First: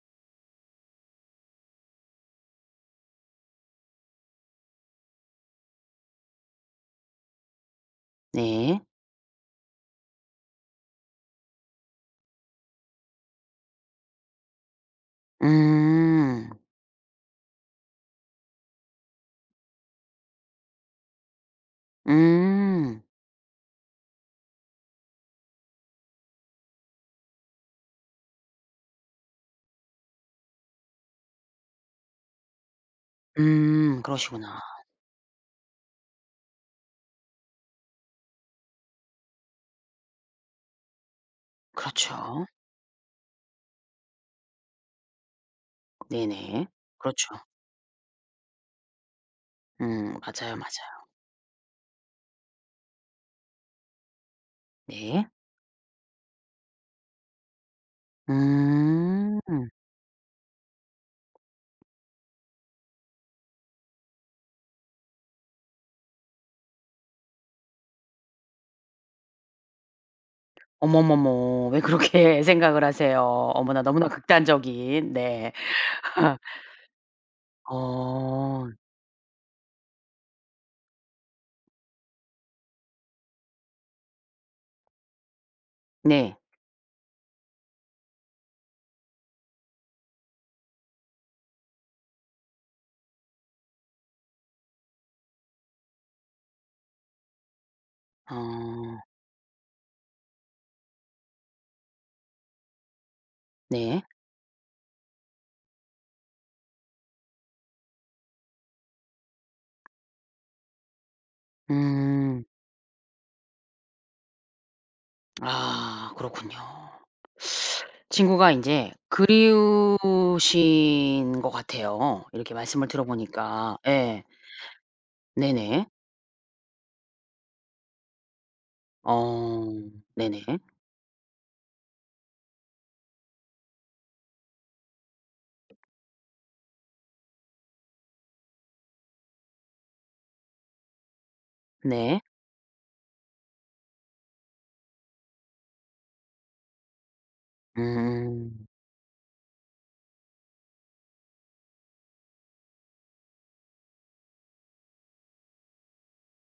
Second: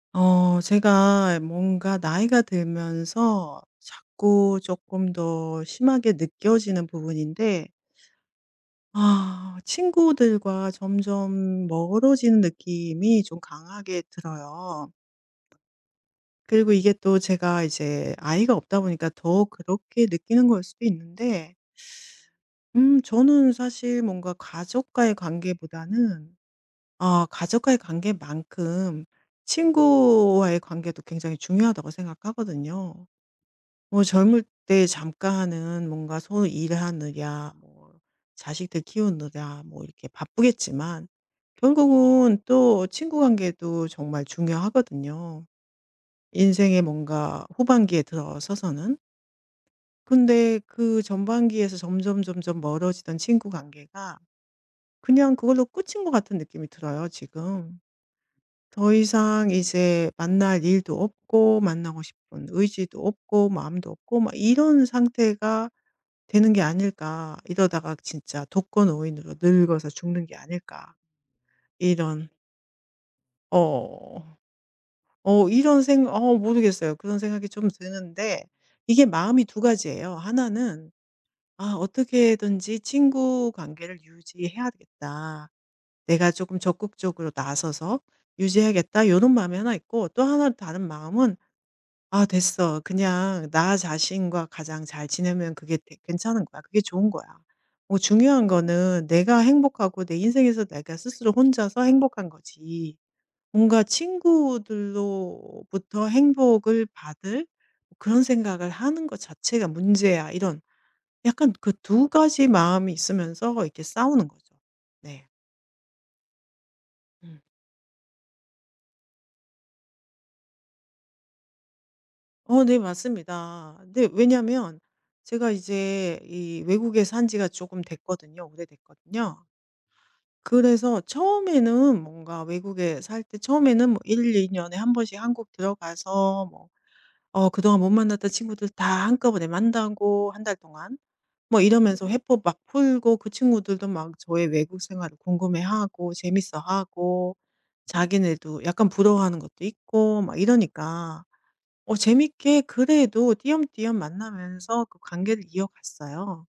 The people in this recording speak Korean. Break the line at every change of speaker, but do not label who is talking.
어 제가 뭔가 나이가 들면서 자꾸 쪼끔 더 심하게 느껴지는 부분인데
네.
아 친구들과 점점 멀어지는 느낌이 좀 강하게 들어요.
음.
그리고 이게 또 제가 이제 아이가 없다 보니까 더 그렇게 느끼는 거일 수도 있는데 음
음.
저는 사실 뭔가 가족과의 관계보다는 아 '가족과의 관계만큼 친구와의 관계도 굉장히 중요하다.'고 생각하거든요.
음.
뭐 젊을
그러시구나.
때 잠깐 하는 뭔가 소위 일하느냐 뭐 자식들 키우느냐 뭐 이렇게 바쁘겠지만 결국은
그렇죠.
또 친구 관계도 정말 중요하거든요,
네네.
인생의
그렇죠.
뭔가 후반기에 들어서서는.
음. 맞아요,
근데 그
맞아요.
전반기에서 점점점점 멀어지던 친구 관계가
네.
그냥 그걸로 끝인 것 같은 느낌이 들어요, 지금. '더
음.
이상 이제 만날 일도 없고 만나고 싶은 의지도 없고 마음도 없고 막 이런 상태가 되는 게 아닐까. 이러다가 진짜 독거노인으로 늙어서 죽는 게 아닐까.'
어머머머. 왜
이런.
그렇게 생각을 하세요? 어머나 너무나
어.
극단적인.
어
네.
이런 생각 어 모르겠어요. 그런 생각이 좀 드는데
어.
이게 마음이 2 가지예요. 하나는 '아 어떻게든지 친구 관계를 유지해야겠다. 내가
네.
쪼금 적극적으로 나서서 유지하겠다.' 요런 마음이 하나 있고 또 하나 다른 마음은 '아 됐어. 그냥 나 자신과 가장 잘 지내면 그게 되 괜찮은 거야. 그게 좋은 거야. 뭐 중요한
어.
거는 내가 행복하고 내 인생에서 내가 스스로 혼자서 행복한 거지, 뭔가
네.
친구들로부터 행복을 받을 그런 생각을 하는 것 자체가 문제야.' 이런 약간 그 2
음.
가지 마음이 있으면서 이렇게 싸우는 거죠. 네.
아 그렇군요.
음.
친구가 인제 그리우신 것 같아요, 이렇게
어 네.
말씀을 들어보니까.
맞습니다. 네.
예.
왜냐면 제가
네네.
이제 이 외국에 산 지가 쪼금 됐거든요. 오래됐거든요.
어 네네.
그래서 처음에는 뭔가 외국에 살 때 처음에는 뭐 1-2 년에 1 번씩 한국 들어가서 뭐 어 그동안 못 만났던 친구들 다 한꺼번에 만나고 1 달 동안. 뭐 이러면서
네.
회포 막 풀고 그 친구들도 막 저의 외국 생활을 궁금해하고 재밌어하고 자기네도
음.
약간 부러워하는 것도 있고 막 이러니까 어 재밌게 그래도 띄엄띄엄 만나면서 그 관계를 이어갔어요.